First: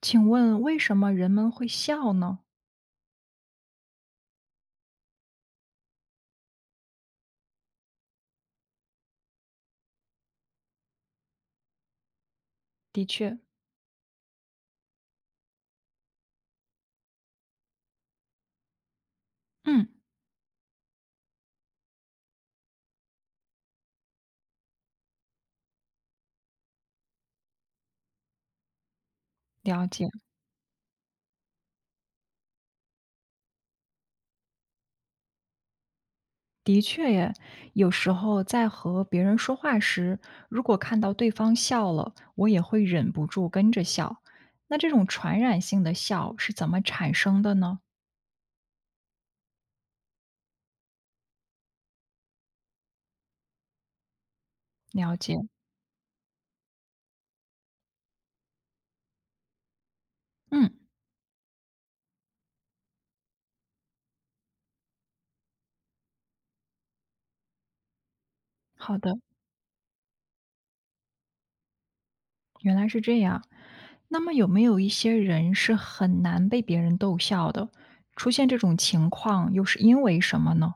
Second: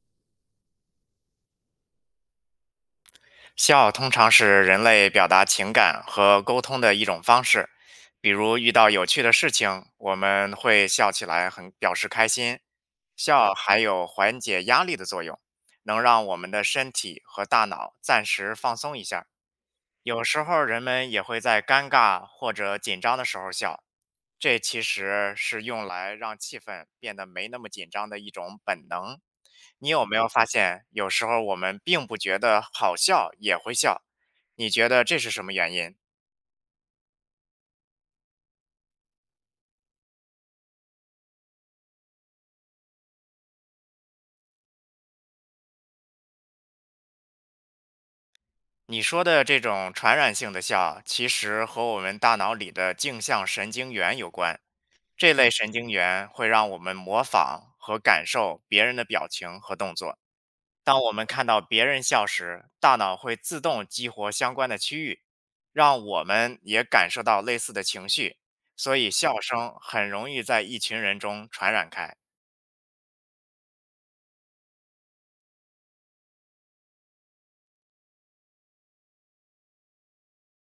请问为什么人们会笑呢？笑通常是人类表达情感和沟通的一种方式，比如遇到有趣的事情，我们会笑起来，很表示开心。的确，笑还有缓解压力的作用，能让我们的身体和大脑暂时放松一下。嗯，有时候人们也会在尴尬或者紧张的时候笑，这其实是用来让气氛变得没那么紧张的一种本能。了你有解。没有发现，有时候我们并不觉得好笑也会笑？你觉得这是什么原因？的确耶，有时候在和别人说话时，如果看到对方笑了，我也会忍不住跟着笑。那这种传染性的笑是怎么产生的呢？你说的这种传染性的笑，其实和我们大脑里的镜像神经元有关。了这解。类神经元会让我们模仿和感受别人的表情和动作。嗯，当我们看到别人笑时，大脑会自动激活相关的区域，让我们也感受到类似的情绪，所好以的，笑声很容易在一群人中传染开。原来是这样。那么有没有一些人是很难被别人逗笑的？出现这种情况又是因为什么呢？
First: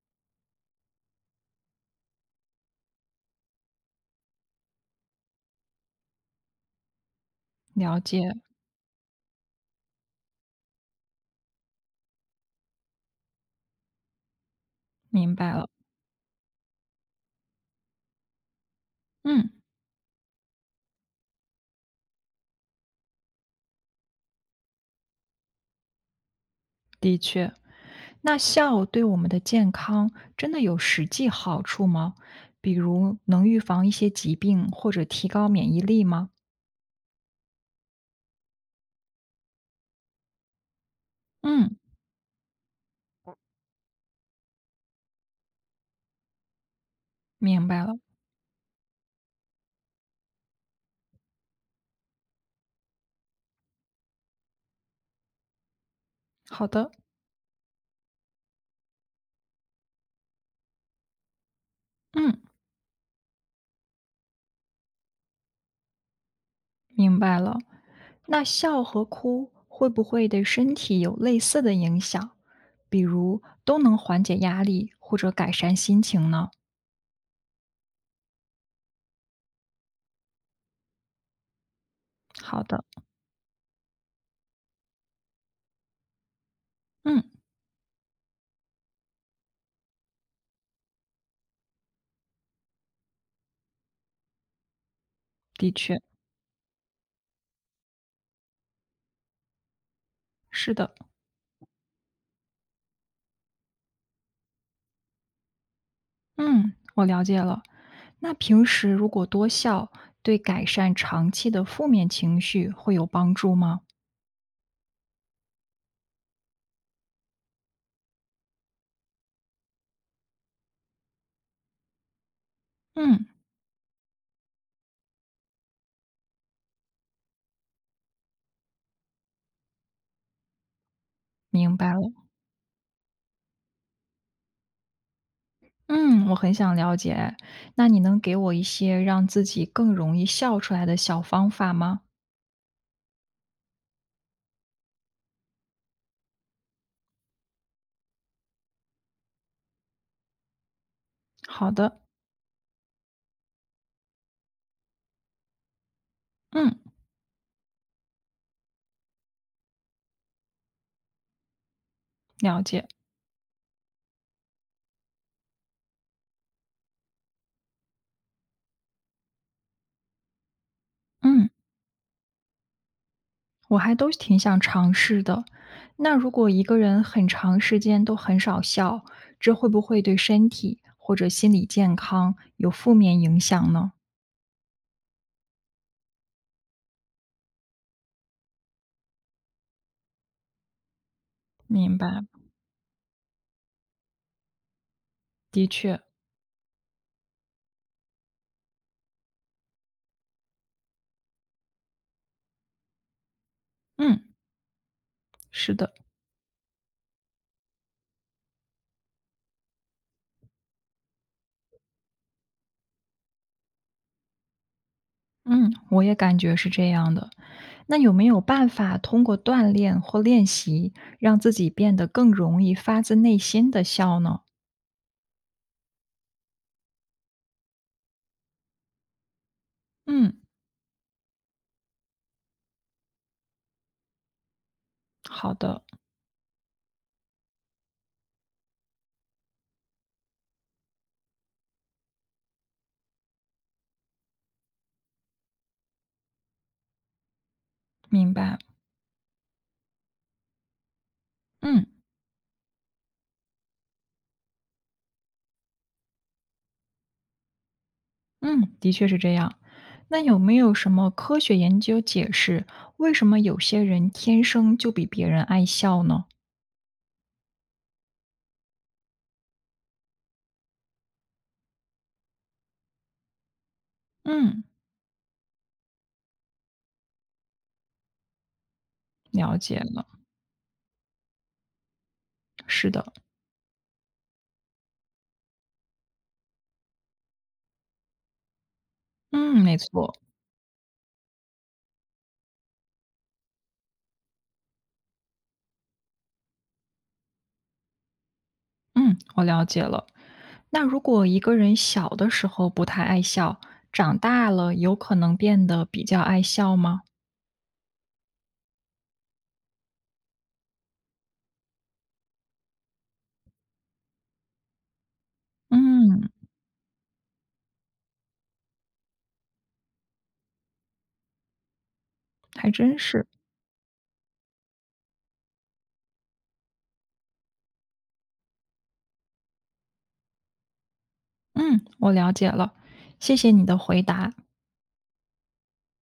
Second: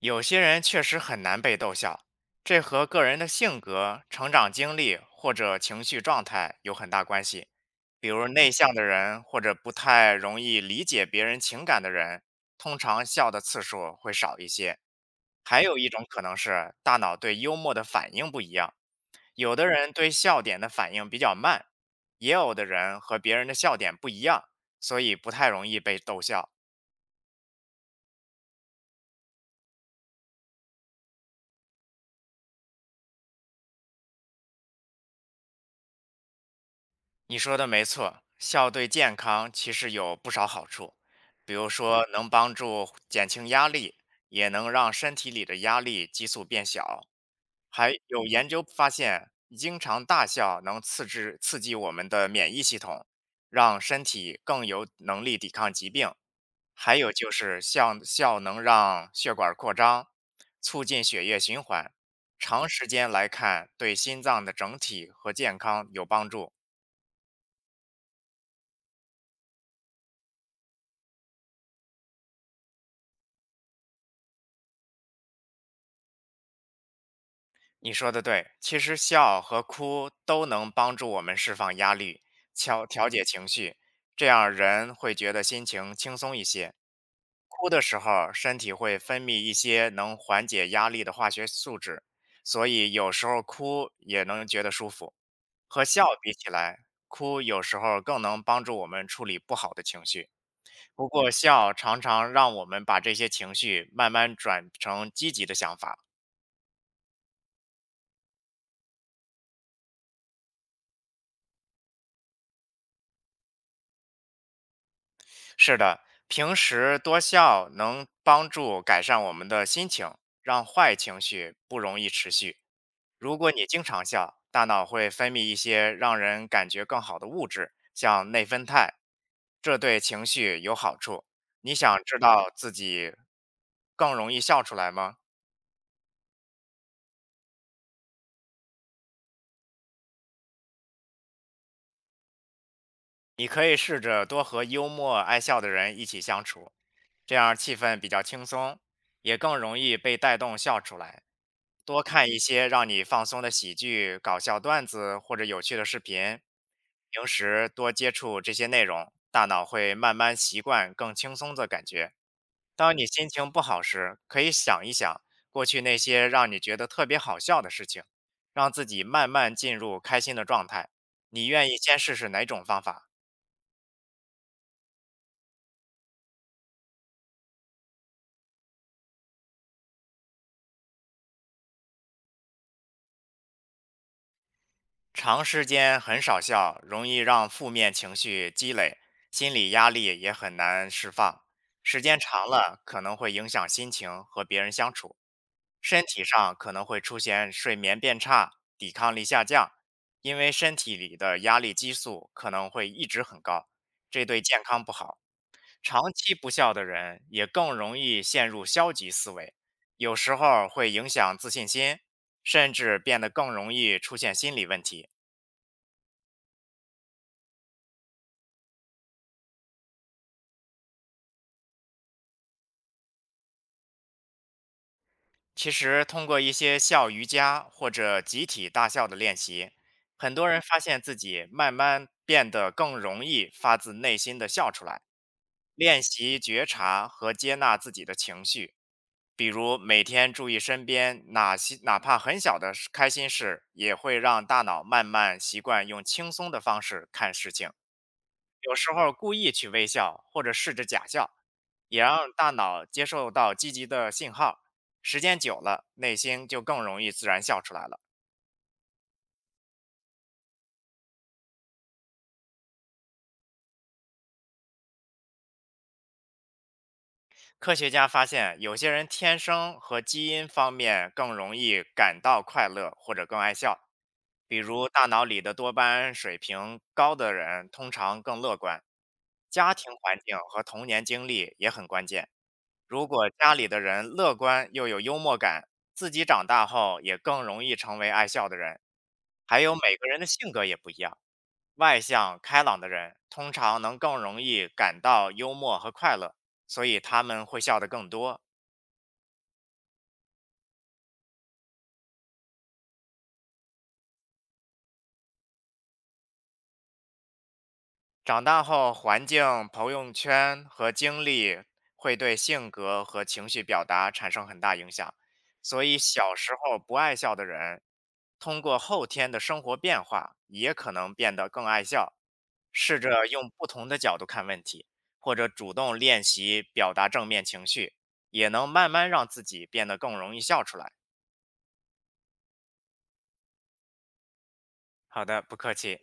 有些人确实很难被逗笑，这和个人的性格、成长经历或者情绪状态有很大关系。了比如解，内向的人或者不太容易理解别人情感的人，通常笑的次数会少一些。明白还了。有一种可能是大脑对幽默的反应不一样，嗯。有的人对笑点的反应比较慢，也有的人和别人的笑点不一样，所以不太容易被逗笑。那笑对我们的健康真的有实际好处吗？比如能预防一些疾病或者提高免疫力吗？你说的没错，笑对健康其实有不少好处，比如嗯，说能帮助减轻压力，也能让身体里的压力激素变小。明白还了。有研究发现，经常大笑能刺激我们的免疫系统，让身体更有能力抵抗疾病。好的，还有就是笑笑能让血管扩张，促进血液循环，嗯，长时间来看对心脏的整体和健康有帮助。明白了。那笑和哭会不会对身体有类似的影响？比如都能缓解压力或者改善心情呢？你说的对，其实笑和哭都能帮助我们释放压力，好的，调节情绪，这样人会觉得心情轻松一些。嗯，哭的时候，身体会分泌一些能缓解压力的化学素质，所以有时候哭也能觉得舒服。的和确笑比起来，哭有时候更能帮助我们处理不好的情绪。是的，不过，笑常常让我们把这些情绪慢慢转成积极的想法。嗯，我了解了。那平时如果多笑，对改善长期的负面情绪会有帮助吗？是的，平时多笑能帮助改善我们的心情，让坏情绪不容易持续。嗯，如果你经常笑，大脑会分泌一些让人感觉更好的物质，像内啡肽，这对情绪有好处。你明白想了。知道自己更容易笑出来吗？嗯，我很想了解。那你能给我一些让自己更容易笑出来的小方法吗？你可以试着多和幽默爱笑的人一起相处，这样气氛比较轻松，也更容易被带动笑出来。好的，多看一些让你放松的喜剧、搞笑段子或者有趣的视频，嗯，平时多接触这些内容，大脑会慢慢习惯更轻松的感觉。了解。当你心情不好时，可以想一想过去那些让你觉得特别好笑的事情，让自己慢慢进入开心的状态。你嗯，愿意先试试哪种方法？我还都挺想尝试的。那如果一个人很长时间都很少笑，这会不会对身体或者心理健康有负面影响呢？长时间很少笑，容易让负面情绪积累，心理压力也很难释放。明时间白。长了，可能会影响心情和别人相处，身体上可能会出现睡眠变差、抵抗力下降，因为身体里的压力激素可能会一直很高，嗯，这对健康不好。是的。长期不笑的人也更容易陷入消极思维，有时候会影响自信心，甚至变得更容易出现心理问题。嗯，我也感觉是这样的。那有没有办法通过锻炼或练习，让自己变得更容易发自内心的笑呢？其实，通过一些笑瑜伽或者集体大笑的练习，嗯，很多人发现自己慢慢变得更容易发自内心的笑出来。好的，练习觉察和接纳自己的情绪，比如每天注意身边哪怕很小的事开心事，也会让大脑慢慢习惯用轻松的方式看事情。明白。有时候故意去微笑或者试着假笑，嗯也让大脑接受到积极的信号。时间久了，内心就更容易自然笑出来了。嗯，的确是这样。那有没有什么科学研究解释，为什么有些人天生就比别人爱笑呢？科学家发现，有些人天生和基因方面更容易感到快乐或者更爱笑，比嗯，如大脑里的多巴胺水平高的人通常更乐观。了家解庭了。环境和童年经历也很关键。是如的，果家里的人乐观又有幽默感，自己长大后也更容易成为爱笑的人。还嗯，有没每个错。人的性格也不一样，外向开朗的人通常能更容易感到幽默和快乐，所以他们会笑得更多。嗯，我了解了。那如果一个人小的时候不太爱笑，长大了有可能变得比较爱笑吗？长大后，环境、朋友圈和经历会对性格和情绪表达产生很大影响，所以嗯，小时候不爱笑的人，通过后天的生活变化，也可能变得更爱笑。还真试是。着用不同的角度看问题，或者主动练习表达正面情绪，也能慢慢让自己变得更容易笑出来。嗯，我了解了，谢谢你的回答。好的，不客气。